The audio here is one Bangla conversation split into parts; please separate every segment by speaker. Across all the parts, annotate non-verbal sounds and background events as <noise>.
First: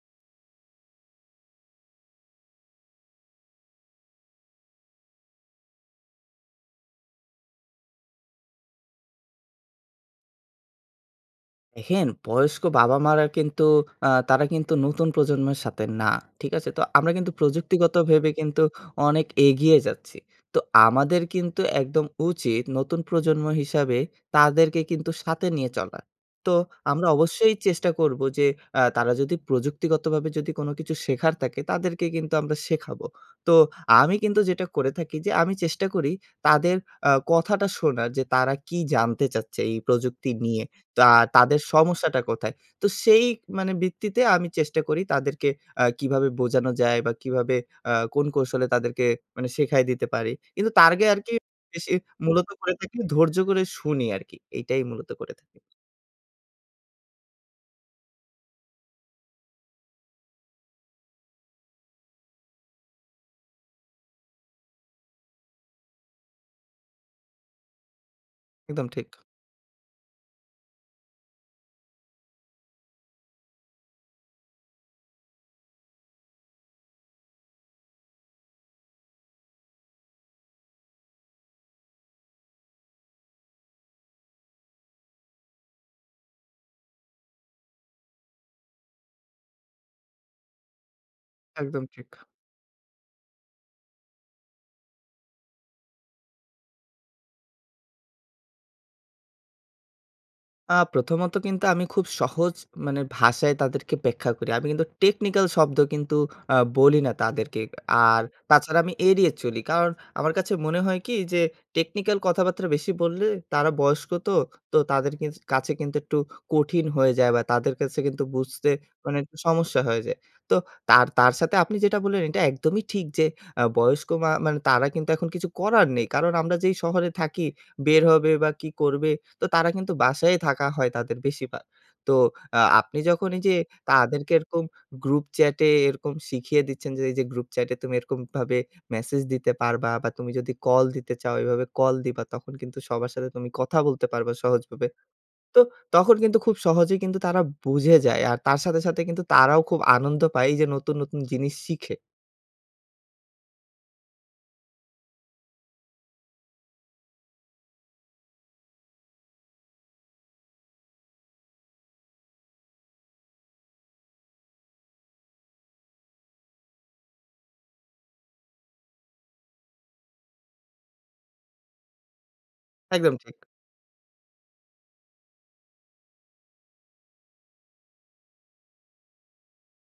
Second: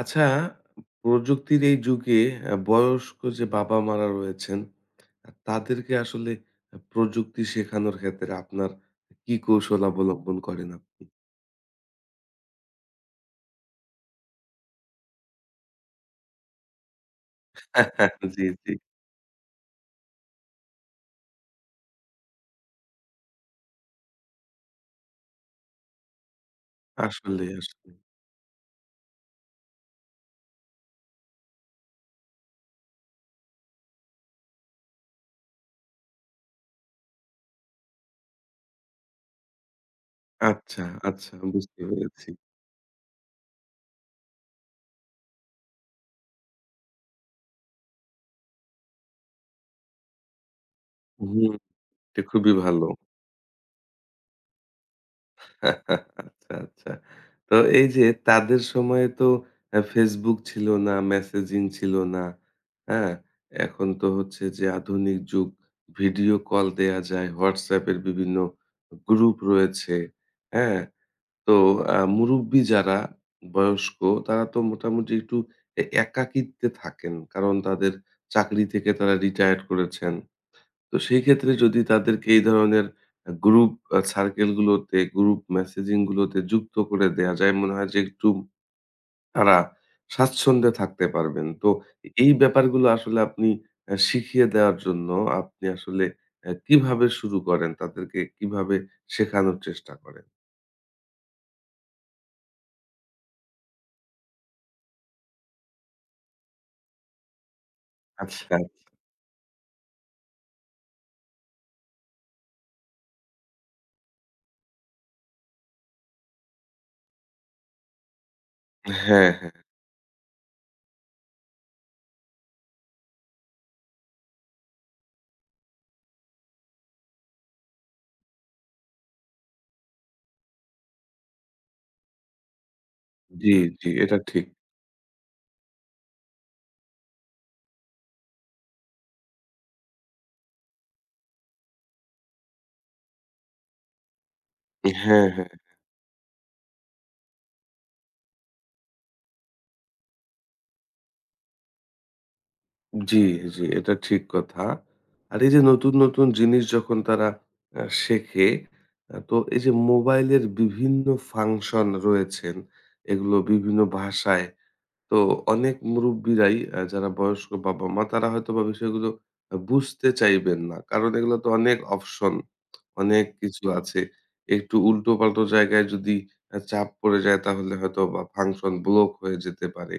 Speaker 1: আচ্ছা, প্রযুক্তির এই যুগে বয়স্ক যে বাবা-মারা রয়েছেন, তাদেরকে আসলে প্রযুক্তি শেখানোর ক্ষেত্রে আপনার কি কৌশল অবলম্বন করেন আপনি?
Speaker 2: দেখেন, বয়স্ক বাবা-মারা কিন্তু তারা কিন্তু নতুন প্রজন্মের সাথে না। ঠিক আছে? তো আমরা কিন্তু প্রযুক্তিগত ভেবে
Speaker 1: <laughs> জি,
Speaker 2: কিন্তু
Speaker 1: জি।
Speaker 2: অনেক এগিয়ে যাচ্ছি। তো আমাদের কিন্তু একদম উচিত নতুন প্রজন্ম হিসাবে তাদেরকে কিন্তু সাথে নিয়ে চলা। তো আমরা
Speaker 1: আসলেই,
Speaker 2: অবশ্যই চেষ্টা
Speaker 1: আসলেই।
Speaker 2: করব যে তারা যদি প্রযুক্তিগতভাবে যদি কোনো কিছু শেখার থাকে তাদেরকে কিন্তু আমরা শেখাবো। তো আমি কিন্তু যেটা করে থাকি যে আমি চেষ্টা করি তাদের কথাটা শোনার যে তারা কি জানতে চাচ্ছে এই প্রযুক্তি নিয়ে।
Speaker 1: আচ্ছা,
Speaker 2: তা
Speaker 1: আচ্ছা
Speaker 2: তাদের
Speaker 1: বুঝতে
Speaker 2: সমস্যাটা
Speaker 1: পেরেছি।
Speaker 2: কোথায়? তো সেই মানে ভিত্তিতে আমি চেষ্টা করি তাদেরকে কিভাবে বোঝানো যায় বা কিভাবে কোন কৌশলে তাদেরকে মানে শেখায় দিতে পারি। কিন্তু তার আগে আরকি
Speaker 1: হুম,
Speaker 2: বেশি
Speaker 1: এটা
Speaker 2: মূলত
Speaker 1: খুবই
Speaker 2: করে
Speaker 1: ভালো।
Speaker 2: থাকি ধৈর্য করে শুনি আরকি। এইটাই মূলত করে থাকি।
Speaker 1: আচ্ছা, আচ্ছা। তো এই যে তাদের সময়ে তো Facebook ছিল না, মেসেজিং ছিল না। হ্যাঁ? এখন তো হচ্ছে যে আধুনিক যুগ। ভিডিও কল দেয়া যায়। WhatsApp এর বিভিন্ন
Speaker 2: একদম ঠিক,
Speaker 1: গ্রুপ রয়েছে। হ্যাঁ? তো মুরুব্বি যারা বয়স্ক তারা তো মোটামুটি একটু একাকিত্বে থাকেন। কারণ তাদের চাকরি থেকে তারা রিটায়ার্ড করেছেন। তো সেই ক্ষেত্রে যদি তাদেরকে এই ধরনের গ্রুপ সার্কেল গুলোতে, গ্রুপ মেসেজিং গুলোতে যুক্ত করে দেয়া যায়, মনে হয় যে একটু তারা স্বাচ্ছন্দ্যে থাকতে পারবেন। তো
Speaker 2: একদম ঠিক।
Speaker 1: এই ব্যাপারগুলো আসলে আপনি শিখিয়ে দেওয়ার জন্য আপনি আসলে কিভাবে শুরু করেন? তাদেরকে কিভাবে শেখানোর চেষ্টা করেন?
Speaker 2: প্রথমত কিন্তু আমি খুব সহজ মানে ভাষায় তাদেরকে ব্যাখ্যা করি। আমি কিন্তু টেকনিক্যাল শব্দ কিন্তু বলি না তাদেরকে। আর
Speaker 1: আচ্ছা।
Speaker 2: তাছাড়া আমি এড়িয়ে চলি। কারণ আমার কাছে মনে হয় কি যে টেকনিক্যাল কথাবার্তা বেশি বললে তারা বয়স্ক তো, তো তাদের কাছে কিন্তু একটু কঠিন হয়ে যায় বা তাদের কাছে কিন্তু বুঝতে মানে
Speaker 1: হ্যাঁ,
Speaker 2: একটু
Speaker 1: হ্যাঁ।
Speaker 2: সমস্যা হয়ে যায়। তো তার সাথে আপনি যেটা বললেন এটা একদমই ঠিক যে বয়স্ক মা মানে তারা কিন্তু এখন কিছু করার নেই। কারণ আমরা যেই শহরে থাকি বের হবে বা কি করবে তো তারা কিন্তু বাসায় থাকা হয় তাদের বেশিরভাগ। তো আপনি যখন এই
Speaker 1: জি,
Speaker 2: যে
Speaker 1: জি। এটা
Speaker 2: তাদেরকে
Speaker 1: ঠিক।
Speaker 2: এরকম গ্রুপ চ্যাটে এরকম শিখিয়ে দিচ্ছেন যে, এই যে গ্রুপ চ্যাটে তুমি এরকমভাবে মেসেজ দিতে পারবা বা তুমি যদি কল দিতে চাও এভাবে কল দিবা। তখন কিন্তু সবার সাথে তুমি কথা বলতে পারবা সহজভাবে।
Speaker 1: হ্যাঁ, হ্যাঁ।
Speaker 2: তো তখন কিন্তু খুব সহজেই কিন্তু তারা বুঝে যায়। আর তার সাথে কিন্তু তারাও খুব আনন্দ পায় এই যে নতুন, নতুন জিনিস শিখে।
Speaker 1: জি, জি, এটা ঠিক কথা। আর এই যে নতুন, নতুন জিনিস যখন তারা শেখে, তো এই যে মোবাইলের বিভিন্ন ফাংশন রয়েছেন, এগুলো বিভিন্ন ভাষায়। তো অনেক মুরুব্বিরাই যারা বয়স্ক বাবা-মা তারা হয়তোবা বিষয়গুলো বুঝতে চাইবেন না। কারণ এগুলো তো অনেক অপশন,
Speaker 2: একদম
Speaker 1: অনেক
Speaker 2: ঠিক।
Speaker 1: কিছু আছে। একটু উল্টো-পাল্টো জায়গায় যদি চাপ পড়ে যায় তাহলে হয়তোবা ফাংশন ব্লক হয়ে যেতে পারে।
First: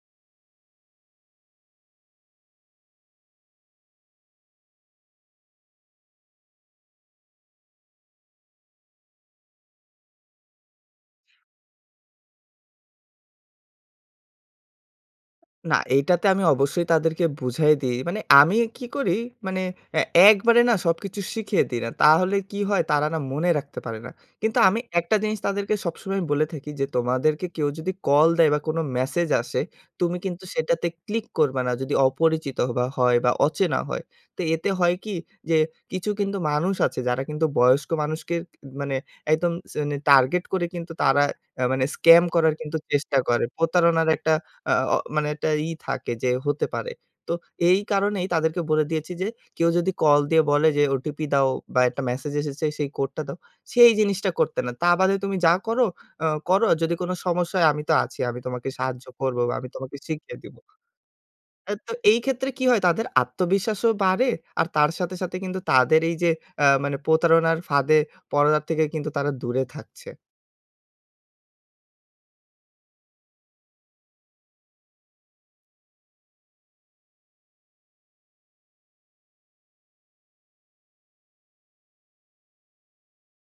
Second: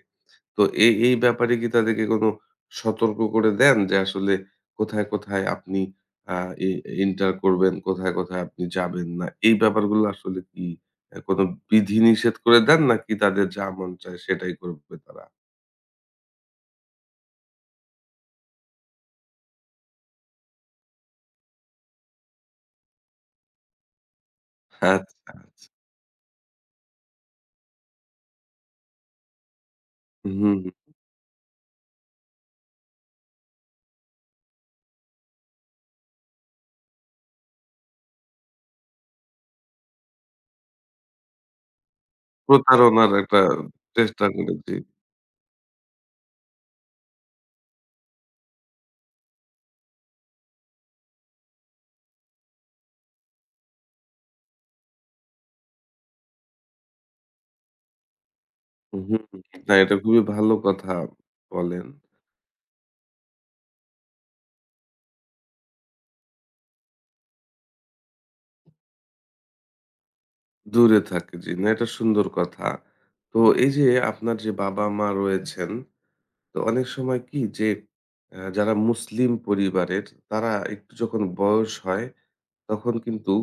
Speaker 1: তো এই ব্যাপারে কি তাদেরকে কোনো সতর্ক করে দেন যে আসলে কোথায়, কোথায় আপনি আ এ এন্টার করবেন, কোথায়, কোথায় আপনি যাবেন না? এই ব্যাপারগুলো আসলে কি কোনো বিধিনিষেধ করে দেন নাকি তাদের যা মন চায় সেটাই করবে তারা?
Speaker 2: না, এইটাতে আমি অবশ্যই তাদেরকে বুঝাই দিই। মানে আমি কি করি মানে এ একবারে না সবকিছু শিখিয়ে দিই না। তাহলে কি হয় তারা না মনে রাখতে পারে না। কিন্তু আমি একটা
Speaker 1: আচ্ছা,
Speaker 2: জিনিস
Speaker 1: আচ্ছা।
Speaker 2: তাদেরকে সবসময় বলে থাকি যে, "তোমাদেরকে কেউ যদি কল দেয় বা কোনো মেসেজ আসে, তুমি কিন্তু
Speaker 1: হুম,
Speaker 2: সেটাতে ক্লিক করবা না যদি অপরিচিত বা হয় বা অচেনা হয়।" তো এতে হয় কি যে কিছু কিন্তু মানুষ আছে যারা কিন্তু বয়স্ক মানুষকে মানে একদম স মানে টার্গেট করে কিন্তু তারা মানে স্ক্যাম করার কিন্তু
Speaker 1: প্রতারণার
Speaker 2: চেষ্টা
Speaker 1: একটা
Speaker 2: করে। প্রতারণার
Speaker 1: চেষ্টা
Speaker 2: একটা
Speaker 1: করে,
Speaker 2: আ
Speaker 1: জি।
Speaker 2: অ মানে একটা ই থাকে যে হতে পারে। তো এই কারণেই তাদেরকে বলে দিয়েছি যে কেউ যদি কল দিয়ে বলে যে ওটিপি দাও বা একটা মেসেজ এসেছে সেই কোডটা দাও, সেই জিনিসটা করতে না। তা বাদে তুমি যা করো, করো। যদি কোনো সমস্যা হয় আমি তো আছি। আমি তোমাকে
Speaker 1: হুম,
Speaker 2: সাহায্য
Speaker 1: হুম।
Speaker 2: করব বা আমি
Speaker 1: না এটা
Speaker 2: তোমাকে
Speaker 1: খুবই
Speaker 2: শিখিয়ে
Speaker 1: ভালো
Speaker 2: দিব।
Speaker 1: কথা বলেন।
Speaker 2: তো এই ক্ষেত্রে কি হয় তাদের আত্মবিশ্বাসও বাড়ে আর তার সাথে কিন্তু তাদের এই যে মানে প্রতারণার ফাঁদে পড়ার থেকে কিন্তু তারা দূরে থাকছে।
Speaker 1: দূরে থাকে, জি। না এটা সুন্দর কথা। তো এই যে আপনার যে বাবা-মা রয়েছেন তো অনেক সময় কি যে যারা মুসলিম পরিবারের তারা একটু যখন বয়স হয় তখন কিন্তু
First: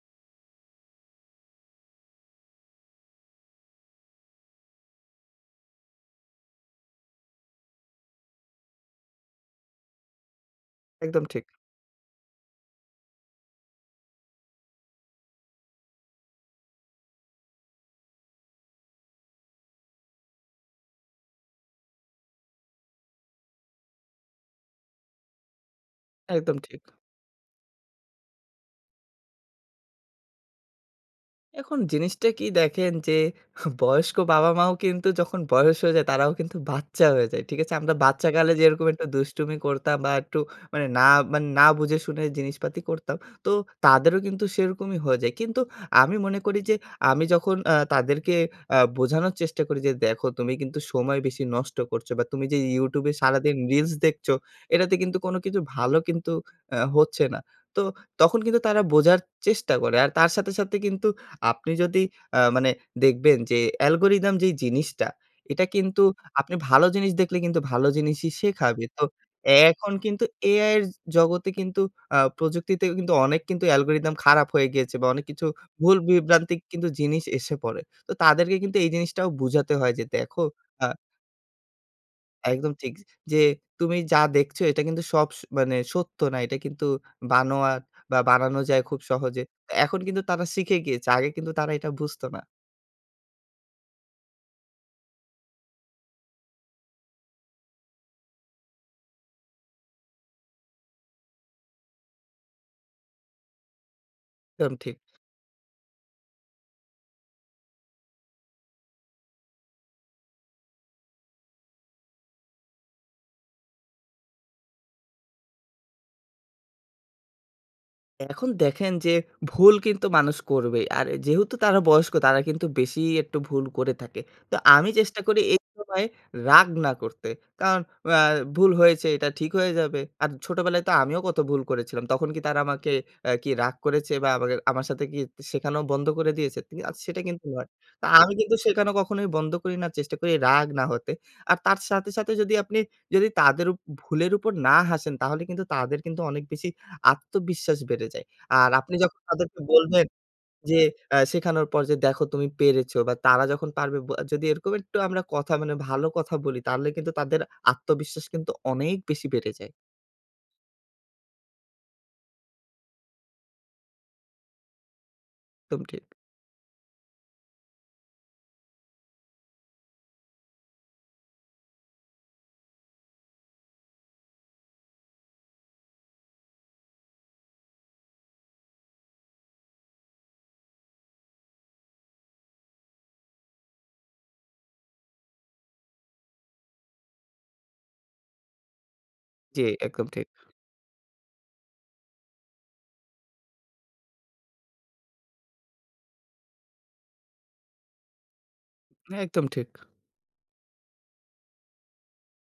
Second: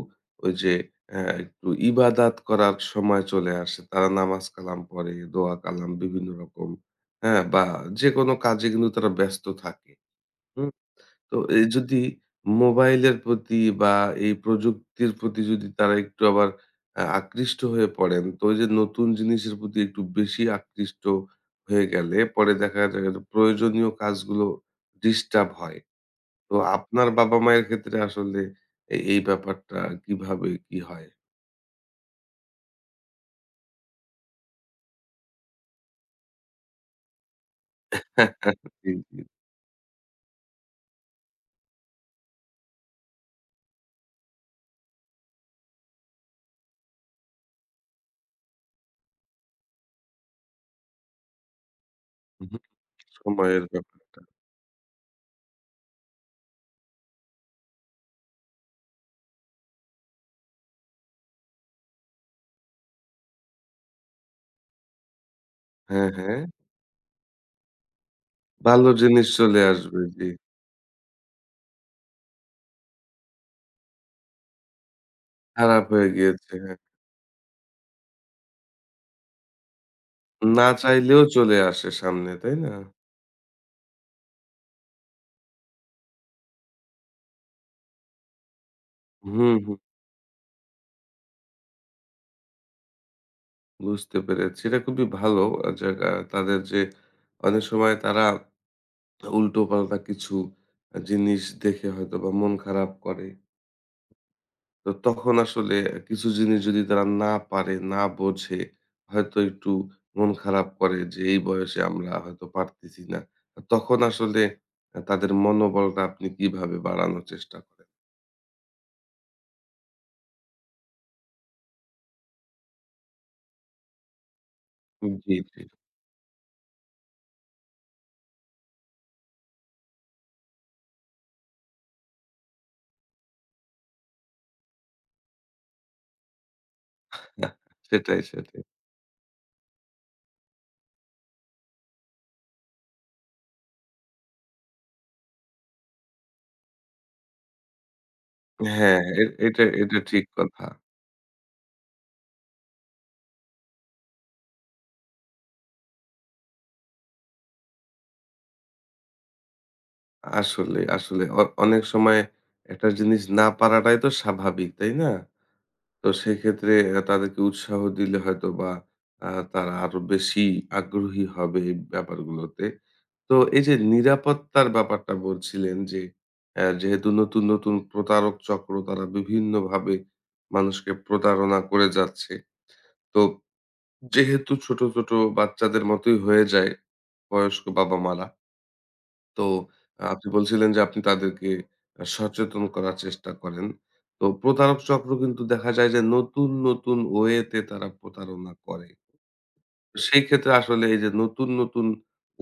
Speaker 1: ওই যে একটু ইবাদাত করার সময় চলে আসে তারা নামাজ কালাম পড়ে দোয়া কালাম বিভিন্ন রকম হ্যাঁ বা যে কোনো কাজে কিন্তু তারা ব্যস্ত থাকে
Speaker 2: একদম
Speaker 1: তো
Speaker 2: ঠিক,
Speaker 1: এই যদি মোবাইলের প্রতি বা এই প্রযুক্তির প্রতি যদি তারা একটু আবার আকৃষ্ট হয়ে পড়েন, তো ওই যে নতুন জিনিসের প্রতি একটু বেশি আকৃষ্ট হয়ে গেলে পরে দেখা যায় যে প্রয়োজনীয় কাজগুলো ডিস্টার্ব হয়। তো
Speaker 2: একদম ঠিক।
Speaker 1: আপনার বাবা-মায়ের ক্ষেত্রে আসলে এই ব্যাপারটা কিভাবে কি হয়?
Speaker 2: এখন জিনিসটা কি দেখেন যে বয়স্ক বাবা-মাও কিন্তু যখন বয়স হয়ে যায় তারাও কিন্তু বাচ্চা হয়ে যায়। ঠিক আছে? আমরা বাচ্চাকালে
Speaker 1: <laughs>
Speaker 2: যেরকম
Speaker 1: জি,
Speaker 2: একটু
Speaker 1: জি।
Speaker 2: দুষ্টুমি করতাম বা একটু মানে না মানে না বুঝে শুনে জিনিসপাতি করতাম। তো তাদেরও কিন্তু সেরকমই হয়ে যায়। কিন্তু আমি মনে করি যে আমি যখন তাদেরকে বোঝানোর চেষ্টা করি যে, "দেখো তুমি কিন্তু সময় বেশি নষ্ট করছো বা তুমি
Speaker 1: উহু।
Speaker 2: যে YouTube এ সারাদিন
Speaker 1: সময়ের
Speaker 2: রিলস
Speaker 1: ব্যাপারটা।
Speaker 2: দেখছো এটাতে কিন্তু কোনো কিছু ভালো কিন্তু হচ্ছে না।" তো তখন কিন্তু তারা বোঝার চেষ্টা করে। আর তার সাথে কিন্তু আপনি যদি মানে দেখবেন যে অ্যালগরিদম যেই জিনিসটা, এটা কিন্তু
Speaker 1: হ্যাঁ, হ্যাঁ।
Speaker 2: আপনি ভালো জিনিস দেখলে কিন্তু ভালো জিনিসই শেখাবে।
Speaker 1: ভালো
Speaker 2: তো
Speaker 1: জিনিস চলে
Speaker 2: এখন
Speaker 1: আসবে।
Speaker 2: কিন্তু
Speaker 1: জি।
Speaker 2: এআই এর জগতে কিন্তু প্রযুক্তিতেও কিন্তু অনেক কিন্তু অ্যালগরিদম খারাপ হয়ে গিয়েছে বা অনেক কিছু
Speaker 1: খারাপ
Speaker 2: ভুল
Speaker 1: হয়ে গিয়েছে।
Speaker 2: বিভ্রান্তি
Speaker 1: হ্যাঁ।
Speaker 2: কিন্তু জিনিস এসে পড়ে। তো তাদেরকে কিন্তু এই জিনিসটাও বুঝাতে হয় যে, "দেখো
Speaker 1: না
Speaker 2: আ
Speaker 1: চাইলেও চলে আসে সামনে, তাই না?
Speaker 2: একদম ঠিক যে তুমি যা দেখছো এটা কিন্তু সব মানে সত্য না। এটা কিন্তু বানোয়াট বা বানানো যায় খুব সহজে।"
Speaker 1: হুম, হুম।
Speaker 2: এখন কিন্তু তারা শিখে গিয়েছে। আগে কিন্তু তারা এটা বুঝতো না।
Speaker 1: বুঝতে পেরেছি। এটা খুবই ভালো যে তাদের যে অনেক সময় তারা উল্টোপাল্টা কিছু জিনিস দেখে হয়তোবা মন খারাপ করে।
Speaker 2: একদম
Speaker 1: তো
Speaker 2: ঠিক।
Speaker 1: তখন আসলে কিছু জিনিস যদি তারা না পারে, না বোঝে, হয়তো একটু মন খারাপ করে যে এই বয়সে আমরা হয়তো পারতেছি না। তখন আসলে তাদের মনোবলটা আপনি কিভাবে বাড়ানোর চেষ্টা করেন?
Speaker 2: এখন দেখেন যে ভুল কিন্তু মানুষ করবেই। আর যেহেতু তারা বয়স্ক তারা কিন্তু বেশি একটু ভুল করে থাকে। তো আমি চেষ্টা
Speaker 1: জি,
Speaker 2: করি এই
Speaker 1: জি।
Speaker 2: সময় রাগ না করতে। কারণ আ ভুল হয়েছে এটা ঠিক হয়ে যাবে। আর ছোটবেলায় তো আমিও কত ভুল করেছিলাম। তখন কি তারা আমাকে কি রাগ করেছে বা আমাকে আমার সাথে কি শেখানো বন্ধ করে দিয়েছে? তি আ সেটা কিন্তু
Speaker 1: <laughs>
Speaker 2: নয়। তো
Speaker 1: সেটাই,
Speaker 2: আমি কিন্তু
Speaker 1: সেটাই।
Speaker 2: শেখানো কখনোই বন্ধ করি না। চেষ্টা করি রাগ না হতে। আর তার সাথে যদি আপনি যদি তাদের ভুলের উপর না হাসেন তাহলে কিন্তু তাদের কিন্তু অনেক বেশি আত্মবিশ্বাস বেড়ে যায়। আর আপনি
Speaker 1: হ্যাঁ,
Speaker 2: যখন
Speaker 1: এ
Speaker 2: তাদেরকে
Speaker 1: এটা এটা
Speaker 2: বলবেন
Speaker 1: ঠিক কথা।
Speaker 2: যে শেখানোর পর যে, "দেখো তুমি পেরেছো" বা তারা যখন পারবে যদি এরকম একটু আমরা কথা মানে ভালো কথা বলি তাহলে কিন্তু তাদের আত্মবিশ্বাস কিন্তু অনেক বেশি বেড়ে যায়।
Speaker 1: আসলে, আসলে অনেক সময় একটা জিনিস না পারাটাই তো স্বাভাবিক, তাই না?
Speaker 2: একদম ঠিক।
Speaker 1: তো সেক্ষেত্রে তাদেরকে উৎসাহ দিলে হয়তোবা তারা আরো বেশি আগ্রহী হবে এই ব্যাপারগুলোতে। তো এই যে নিরাপত্তার ব্যাপারটা বলছিলেন যে, যেহেতু নতুন, নতুন প্রতারক চক্র তারা বিভিন্নভাবে মানুষকে প্রতারণা করে যাচ্ছে। তো যেহেতু ছোট, ছোট বাচ্চাদের মতোই হয়ে যায় বয়স্ক বাবা-মারা তো
Speaker 2: জি, একদম ঠিক।
Speaker 1: আপনি বলছিলেন যে আপনি তাদেরকে সচেতন করার চেষ্টা করেন। তো প্রতারক চক্র কিন্তু দেখা যায় যে নতুন, নতুন ওয়েতে তারা প্রতারণা করে।
Speaker 2: একদম ঠিক।
Speaker 1: সেই ক্ষেত্রে আসলে এই যে নতুন, নতুন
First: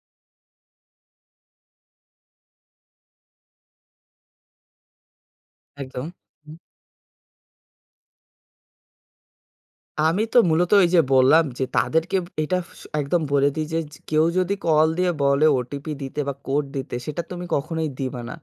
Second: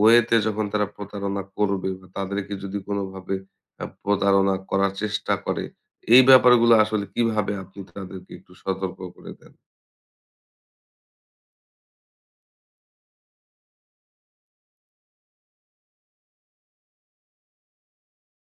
Speaker 1: ওয়েতে যখন তারা প্রতারণা করবে বা তাদেরকে যদি কোনোভাবে প্রতারণা করার চেষ্টা করে,
Speaker 2: একদম।
Speaker 1: এই
Speaker 2: হুম।
Speaker 1: ব্যাপারগুলো আসলে কিভাবে আপনি তাদেরকে একটু সতর্ক করে দেন?
Speaker 2: আমি তো মূলত এই যে বললাম যে তাদেরকে এটা একদম বলে দিই যে, "কেউ যদি কল দিয়ে বলে ওটিপি দিতে বা কোড দিতে সেটা তুমি কখনোই দিবা না।"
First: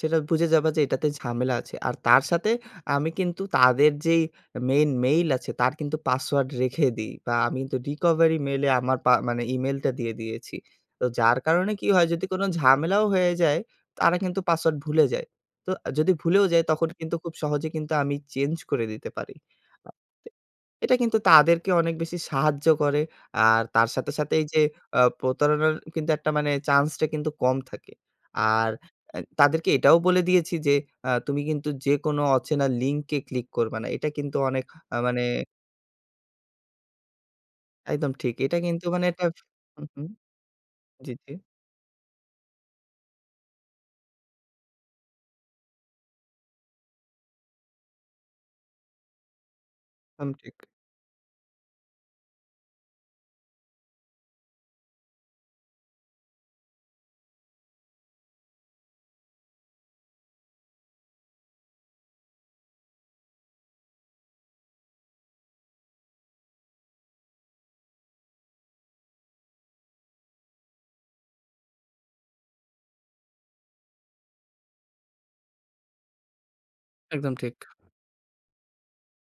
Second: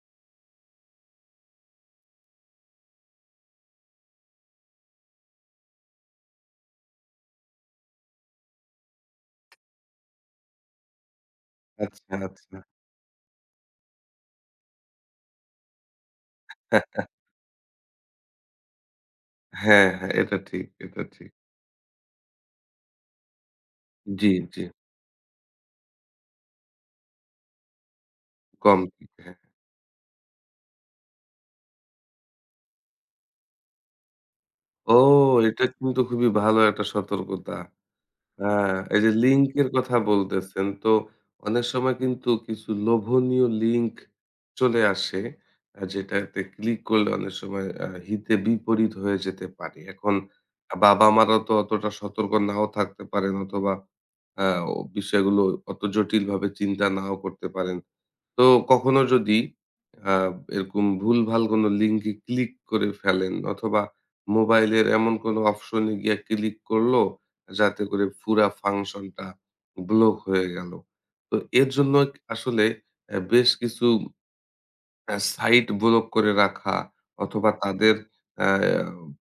Speaker 2: সেটা বুঝে যাবা যে এটাতে ঝামেলা আছে। আর তার সাথে আমি কিন্তু তাদের যেই মেইন মেইল আছে তার কিন্তু পাসওয়ার্ড রেখে দিই বা আমি কিন্তু recovery mail এ আমার মানে ইমেইলটা দিয়ে দিয়েছি। তো যার কারণে কি হয়
Speaker 1: আচ্ছা,
Speaker 2: যদি কোনো
Speaker 1: আচ্ছা।
Speaker 2: ঝামেলাও হয়ে যায় তারা কিন্তু পাসওয়ার্ড ভুলে যায়। তো যদি ভুলেও যায় তখন কিন্তু খুব সহজে কিন্তু আমি চেঞ্জ করে দিতে পারি।
Speaker 1: হ্যাঁ,
Speaker 2: আ
Speaker 1: হ্যাঁ, এটা ঠিক,
Speaker 2: এটা
Speaker 1: এটা
Speaker 2: কিন্তু
Speaker 1: ঠিক।
Speaker 2: তাদেরকে অনেক বেশি সাহায্য করে। আর তার সাথে,
Speaker 1: জি,
Speaker 2: সাথে এই যে
Speaker 1: জি।
Speaker 2: প্রতারণার কিন্তু একটা মানে চান্সটা কিন্তু কম থাকে। আর
Speaker 1: কম ঠিক। হ্যাঁ।
Speaker 2: তাদেরকে এটাও বলে দিয়েছি যে, তুমি কিন্তু যেকোনো অচেনা লিঙ্কে ক্লিক করবা না। এটা কিন্তু অনেক
Speaker 1: ও!
Speaker 2: মানে
Speaker 1: এটা কিন্তু খুবই ভালো একটা সতর্কতা।
Speaker 2: একদম ঠিক। এটা
Speaker 1: হ্যাঁ,
Speaker 2: কিন্তু
Speaker 1: এই
Speaker 2: মানে
Speaker 1: যে
Speaker 2: একটা
Speaker 1: লিঙ্কের
Speaker 2: হুম,
Speaker 1: কথা
Speaker 2: হুম।
Speaker 1: বলতেছেন, তো
Speaker 2: জি, জি।
Speaker 1: অনেক সময় কিন্তু কিছু লোভনীয় লিঙ্ক চলে আসে, যেটাতে ক্লিক করলে অনেক সময় হিতে বিপরীত হয়ে যেতে পারে। এখন
Speaker 2: একদম ঠিক।
Speaker 1: বাবা-মারা তো অতটা সতর্ক নাও থাকতে পারেন অথবা আ বিষয়গুলো অত জটিলভাবে চিন্তা নাও করতে পারেন। তো কখনো যদি আ এরকম ভুলভাল কোনো লিঙ্কে ক্লিক করে ফেলেন অথবা মোবাইলের এমন কোনো অপশনে গিয়ে ক্লিক করলো, যাতে করে পুরা ফাংশনটা ব্লক হয়ে গেল। তো এর জন্য আসলে বেশ কিছু সাইট ব্লক করে রাখা
Speaker 2: একদম
Speaker 1: অথবা
Speaker 2: ঠিক।
Speaker 1: তাদের অ্যা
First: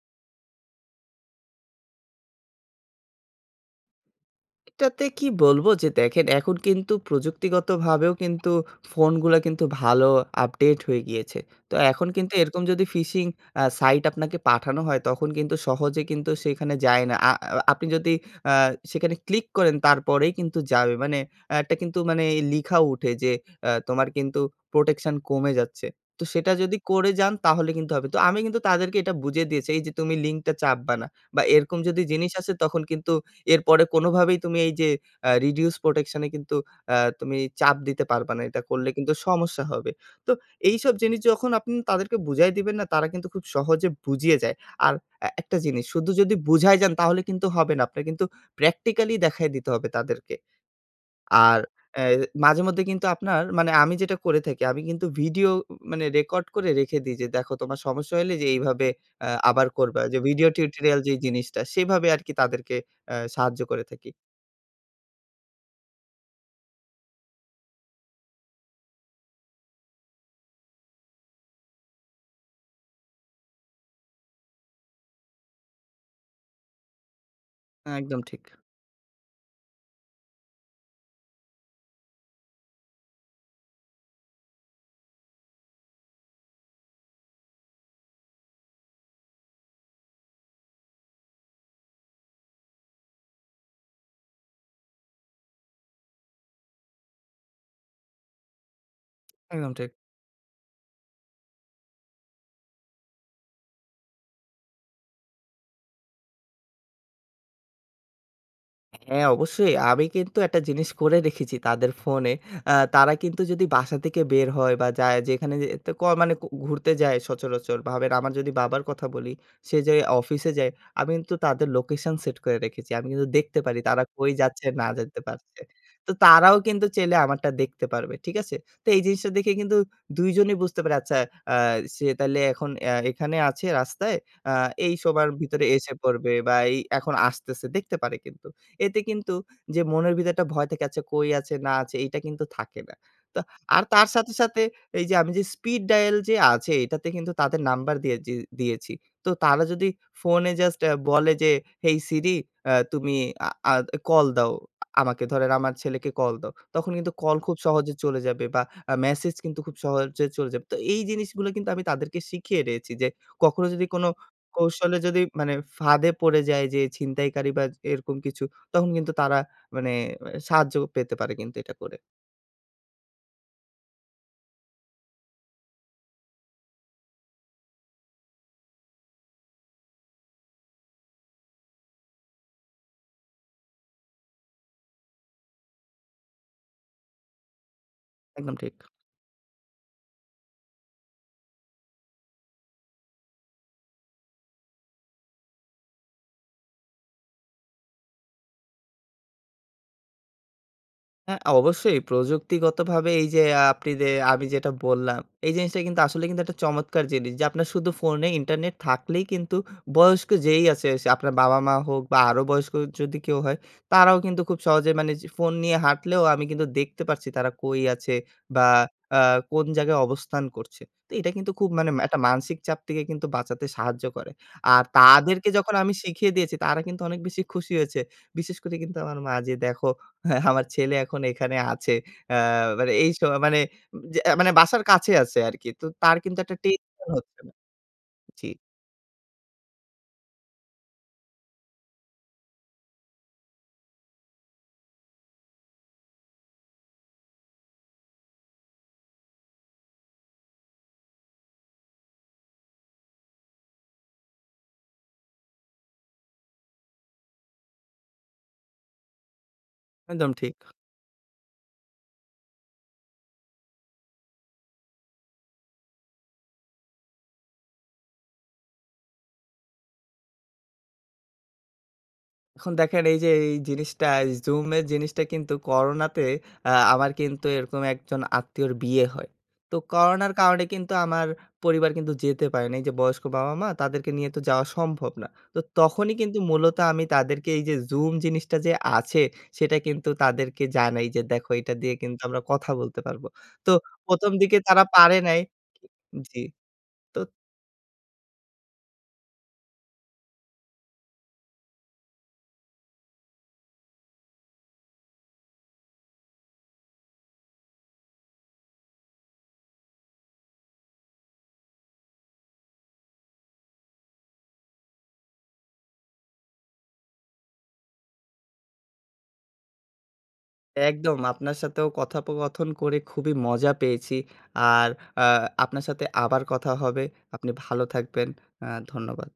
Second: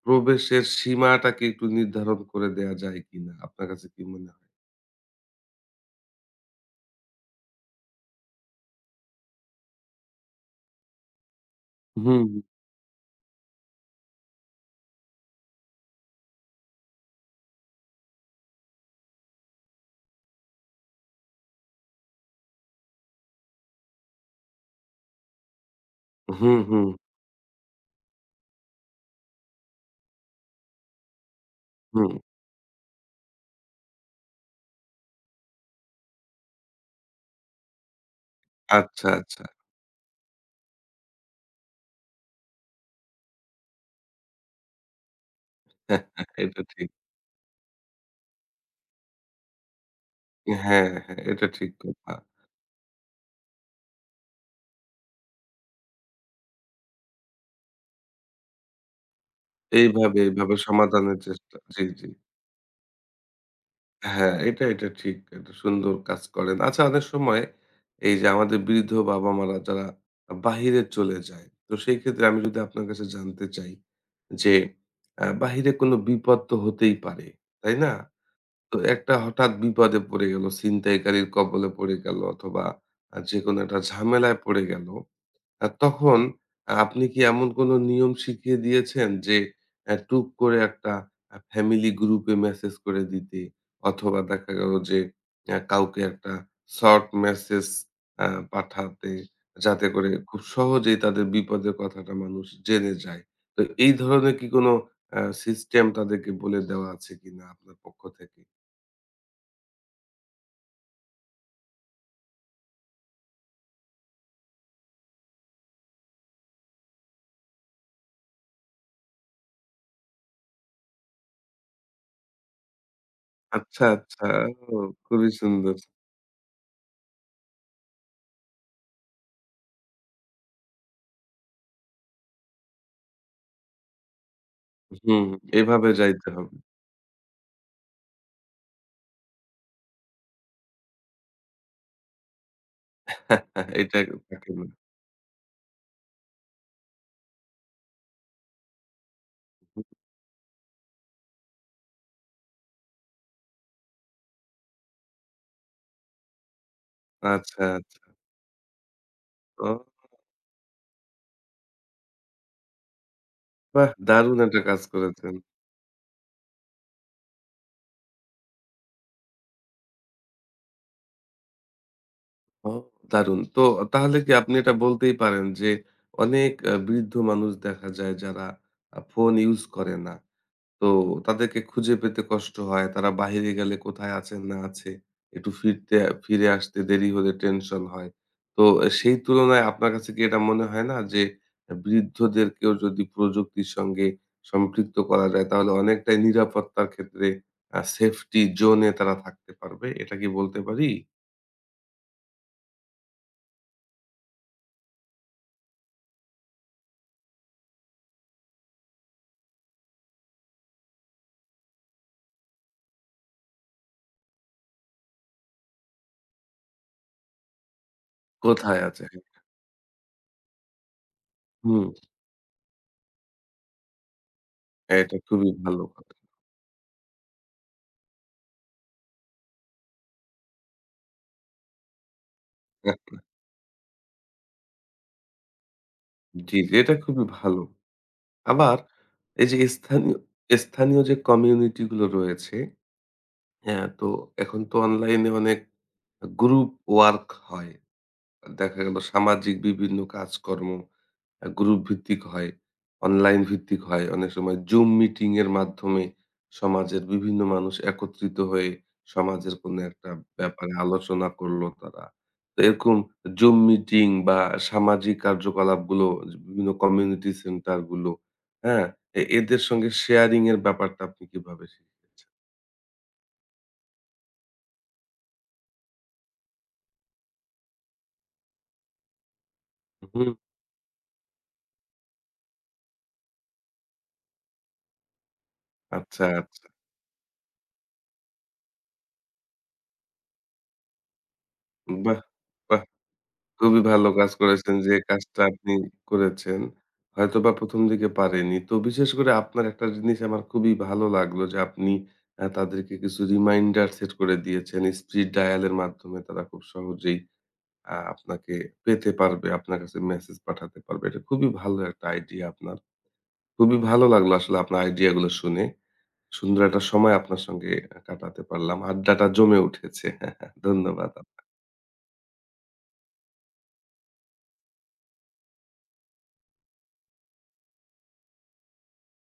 Speaker 1: প্রবেশের সীমাটাকে একটু নির্ধারণ করে দেয়া যায় কিনা? আপনার কাছে কি মনে হয়?
Speaker 2: এটাতে কি বলবো যে দেখেন এখন কিন্তু প্রযুক্তিগতভাবেও কিন্তু ফোনগুলা কিন্তু ভালো আপডেট হয়ে গিয়েছে। তো এখন
Speaker 1: হুম,
Speaker 2: কিন্তু এরকম যদি ফিশিং সাইট আপনাকে পাঠানো হয় তখন কিন্তু সহজে কিন্তু সেখানে যায় না। আ আ- আপনি যদি আ সেখানে ক্লিক করেন তারপরেই কিন্তু যাবে। মানে একটা কিন্তু মানে লিখা উঠে যে তোমার কিন্তু প্রোটেকশন কমে যাচ্ছে। তো
Speaker 1: হুম,
Speaker 2: সেটা
Speaker 1: হুম,
Speaker 2: যদি
Speaker 1: হুম,
Speaker 2: করে যান তাহলে কিন্তু হবে। তো আমি কিন্তু তাদেরকে এটা বুঝিয়ে দিয়েছি এই যে তুমি লিঙ্কটা চাপবা না বা এরকম যদি
Speaker 1: হুম।
Speaker 2: জিনিস আসে তখন কিন্তু এরপরে কোনোভাবেই তুমি এই যে reduce protection এ কিন্তু তুমি চাপ দিতে পারবা না। এটা করলে
Speaker 1: আচ্ছা,
Speaker 2: কিন্তু
Speaker 1: আচ্ছা।
Speaker 2: সমস্যা হবে। তো এইসব জিনিস যখন আপনি তাদেরকে বুঝায় দিবেন না, তারা কিন্তু খুব সহজে বুঝিয়ে যায়। আর একটা জিনিস শুধু
Speaker 1: <laughs>
Speaker 2: যদি
Speaker 1: এটা
Speaker 2: বুঝায়
Speaker 1: ঠিক।
Speaker 2: যান তাহলে কিন্তু হবে না। আপনার কিন্তু practically দেখায় দিতে হবে তাদেরকে।
Speaker 1: হ্যাঁ, হ্যাঁ, এটা
Speaker 2: আর
Speaker 1: ঠিক
Speaker 2: অ্যা
Speaker 1: কথা।
Speaker 2: মাঝেমধ্যে কিন্তু আপনার মানে আমি যেটা করে থাকি, আমি কিন্তু ভিডিও মানে রেকর্ড করে রেখে দিই যে, "দেখো তোমার সমস্যা হইলে যে এইভাবে আবার করবা।"
Speaker 1: এইভাবে,
Speaker 2: যে ভিডিও
Speaker 1: এইভাবে
Speaker 2: টিউটোরিয়াল
Speaker 1: সমাধানের
Speaker 2: যেই
Speaker 1: চেষ্টা।
Speaker 2: জিনিসটা,
Speaker 1: জি, জি।
Speaker 2: সেভাবে আরকি তাদেরকে সাহায্য করে থাকি।
Speaker 1: হ্যাঁ, এটা ঠিক। এটা সুন্দর কাজ করেন। আচ্ছা অনেক সময় এই যে আমাদের বৃদ্ধ বাবা-মারা যারা বাহিরে চলে যায়, তো সেই ক্ষেত্রে আমি যদি আপনার কাছে জানতে চাই যে বাহিরে কোনো বিপদ তো হতেই পারে, তাই না?
Speaker 2: একদম ঠিক,
Speaker 1: তো একটা হঠাৎ বিপদে পড়ে গেল, ছিনতাইকারীর কবলে পড়ে গেল অথবা যেকোনো একটা ঝামেলায় পড়ে গেল। তখন আপনি কি এমন কোনো নিয়ম শিখিয়ে দিয়েছেন যে টুক করে একটা ফ্যামিলি গ্রুপে মেসেজ করে দিতে অথবা দেখা গেল যে কাউকে একটা শর্ট মেসেজ আ পাঠাতে
Speaker 2: একদম
Speaker 1: যাতে
Speaker 2: ঠিক।
Speaker 1: করে খুব সহজেই তাদের বিপদের কথাটা মানুষ জেনে যায়। তো এই ধরনের কি কোনো আ সিস্টেম তাদেরকে বলে দেওয়া আছে কিনা আপনার পক্ষ থেকে?
Speaker 2: হ্যাঁ, অবশ্যই। আমি কিন্তু একটা জিনিস করে রেখেছি তাদের ফোনে। তারা কিন্তু যদি বাসা থেকে বের হয় বা যায় যেখানে যে তো মানে ঘুরতে যায় সচরাচর ভাবেন আমার যদি বাবার কথা বলি, সে যে অফিসে যায়, আমি কিন্তু তাদের লোকেশন সেট করে রেখেছি। আমি কিন্তু দেখতে পারি
Speaker 1: আচ্ছা,
Speaker 2: তারা
Speaker 1: আচ্ছা।
Speaker 2: কই যাচ্ছে
Speaker 1: ও
Speaker 2: না যেতে
Speaker 1: খুবই
Speaker 2: পারছে।
Speaker 1: সুন্দর।
Speaker 2: তো তারাও কিন্তু চাইলে আমারটা দেখতে পারবে। ঠিক আছে? তো এই জিনিসটা দেখে কিন্তু ২ জনই বুঝতে পারে আচ্ছা আ সে তাহলে এখন এখানে আছে রাস্তায়। আ এই
Speaker 1: হুম,
Speaker 2: সময়ের ভিতরে
Speaker 1: এভাবে
Speaker 2: এসে
Speaker 1: যাইতে
Speaker 2: পড়বে
Speaker 1: হবে।
Speaker 2: বা এই এখন আসতেছে দেখতে পারে কিন্তু। এতে কিন্তু যে মনের ভিতরে একটা ভয় থাকে, আচ্ছা কই আছে না আছে এইটা কিন্তু থাকে না। তো
Speaker 1: <laughs>
Speaker 2: আর
Speaker 1: এটা
Speaker 2: তার সাথে,
Speaker 1: থাকে
Speaker 2: সাথে
Speaker 1: না।
Speaker 2: এই যে আমি যে স্পিড ডায়াল যে আছে এটাতে কিন্তু তাদের নাম্বার দিয়ে যে দিয়েছি। তো তারা যদি ফোনে জাস্ট বলে যে, "হেই সিরি তুমি আ আ কল দাও আমাকে।" ধরেন আমার ছেলেকে কল দাও। তখন কিন্তু কল খুব
Speaker 1: আচ্ছা,
Speaker 2: সহজে
Speaker 1: আচ্ছা।
Speaker 2: চলে যাবে বা মেসেজ কিন্তু খুব
Speaker 1: ও
Speaker 2: সহজে চলে যাবে। তো এই জিনিসগুলো কিন্তু আমি তাদেরকে শিখিয়ে রয়েছি যে কখনো যদি
Speaker 1: বাহ!
Speaker 2: কোনো
Speaker 1: দারুণ একটা কাজ
Speaker 2: কৌশলে যদি
Speaker 1: করেছেন।
Speaker 2: মানে ফাঁদে পড়ে যায় যে ছিনতাইকারী বা এরকম কিছু তখন কিন্তু তারা মানে সাহায্য পেতে পারে কিন্তু এটা করে।
Speaker 1: ও দারুণ। তো তাহলে কি আপনি এটা বলতেই পারেন যে অনেক বৃদ্ধ মানুষ দেখা যায় যারা ফোন ইউজ করে না। তো তাদেরকে খুঁজে পেতে কষ্ট হয়। তারা বাহিরে গেলে কোথায় আছেন না আছে, একটু ফিরতে ফিরে আসতে দেরি হলে টেনশন হয়।
Speaker 2: একদম
Speaker 1: তো
Speaker 2: ঠিক।
Speaker 1: সেই তুলনায় আপনার কাছে কি এটা মনে হয় না যে বৃদ্ধদেরকেও যদি প্রযুক্তির সঙ্গে সম্পৃক্ত করা যায় তাহলে অনেকটাই নিরাপত্তার ক্ষেত্রে সেফটি জোনে তারা থাকতে পারবে। এটা কি বলতে পারি?
Speaker 2: হ্যাঁ, অবশ্যই প্রযুক্তিগতভাবে এই যে আপনি যে আমি যেটা বললাম, এই জিনিসটা কিন্তু আসলে কিন্তু একটা চমৎকার জিনিস যে আপনার শুধু ফোনে ইন্টারনেট থাকলেই কিন্তু বয়স্ক যেই আছে সে আপনার বাবা-মা হোক বা আরো বয়স্ক যদি কেউ হয়, তারাও কিন্তু খুব সহজে মানে যে ফোন নিয়ে হাঁটলেও আমি কিন্তু দেখতে পারছি তারা কই আছে বা
Speaker 1: কোথায় আছে?
Speaker 2: আ
Speaker 1: হ্যাঁ।
Speaker 2: কোন জায়গায় অবস্থান করছে। তো এটা কিন্তু খুব
Speaker 1: হুম,
Speaker 2: মানে একটা মানসিক চাপ থেকে কিন্তু বাঁচাতে সাহায্য করে। আর
Speaker 1: এটা খুবই
Speaker 2: তাদেরকে যখন
Speaker 1: ভালো
Speaker 2: আমি
Speaker 1: কথা।
Speaker 2: শিখিয়ে দিয়েছি তারা কিন্তু অনেক বেশি খুশি হয়েছে। বিশেষ করে কিন্তু আমার মা যে দেখো হ্যাঁ, আমার ছেলে এখন এখানে আছে। আ মানে এই
Speaker 1: <laughs>
Speaker 2: মানে যে মানে বাসার কাছে আছে আরকি। তো তার কিন্তু
Speaker 1: জি, জি,
Speaker 2: একটা
Speaker 1: এটা
Speaker 2: টেনশন
Speaker 1: খুবই
Speaker 2: হচ্ছে না।
Speaker 1: ভালো।
Speaker 2: জি,
Speaker 1: আবার এই যে স্থানীয়, স্থানীয় যে কমিউনিটি গুলো রয়েছে, হ্যাঁ? তো এখন তো অনলাইনে অনেক গ্রুপ ওয়ার্ক হয়। দেখা গেল সামাজিক বিভিন্ন কাজকর্ম। গ্রুপ ভিত্তিক হয়, অনলাইন ভিত্তিক হয়, অনেক সময় জুম মিটিং এর মাধ্যমে সমাজের বিভিন্ন মানুষ একত্রিত হয়ে সমাজের কোনো একটা
Speaker 2: একদম ঠিক।
Speaker 1: ব্যাপারে আলোচনা করলো তারা। তো এরকম জুম মিটিং বা সামাজিক কার্যকলাপগুলো বিভিন্ন কমিউনিটি সেন্টার গুলো, হ্যাঁ? এদের সঙ্গে শেয়ারিং এর ব্যাপারটা আপনি কিভাবে শিখেছেন?
Speaker 2: এখন দেখেন এই যে এই জিনিসটা Zoom এর জিনিসটা কিন্তু করোনাতে আমার কিন্তু এরকম একজন আত্মীয়র বিয়ে হয়। তো
Speaker 1: হুম,
Speaker 2: করোনার কারণে কিন্তু আমার পরিবার কিন্তু যেতে পারে না। এই যে বয়স্ক বাবা-মা তাদেরকে নিয়ে তো যাওয়া সম্ভব না। তো তখনই
Speaker 1: আচ্ছা,
Speaker 2: কিন্তু
Speaker 1: আচ্ছা।
Speaker 2: মূলত আমি তাদেরকে এই যে Zoom জিনিসটা যে আছে সেটা কিন্তু তাদেরকে জানাই যে দেখো এটা দিয়ে
Speaker 1: বাহ!
Speaker 2: কিন্তু আমরা কথা
Speaker 1: বাহ!
Speaker 2: বলতে পারবো। তো
Speaker 1: খুবই ভালো কাজ
Speaker 2: ১ম দিকে
Speaker 1: করেছেন
Speaker 2: তারা
Speaker 1: যে
Speaker 2: পারে নাই
Speaker 1: কাজটা আপনি
Speaker 2: জি।
Speaker 1: করেছেন।
Speaker 2: তো
Speaker 1: হয়তোবা ১ম দিকে পারেনি। তো বিশেষ করে আপনার একটা জিনিস আমার খুবই ভালো লাগলো যে আপনি তাদেরকে কিছু রিমাইন্ডার সেট করে দিয়েছেন। স্পিড ডায়াল এর মাধ্যমে তারা খুব সহজেই আপনাকে পেতে পারবে। আপনার কাছে মেসেজ পাঠাতে পারবে। এটা খুবই ভালো একটা আইডিয়া আপনার। খুবই ভালো লাগলো আসলে আপনার আইডিয়া গুলো শুনে। সুন্দর একটা সময় আপনার সঙ্গে কাটাতে পারলাম। আড্ডাটা জমে উঠেছে। <laughs> ধন্যবাদ
Speaker 2: একদম
Speaker 1: আপনাকে।
Speaker 2: আপনার সাথেও কথোপকথন করে খুবই মজা পেয়েছি। আর আ আপনার সাথে আবার কথা হবে। আপনি ভালো থাকবেন। আ ধন্যবাদ।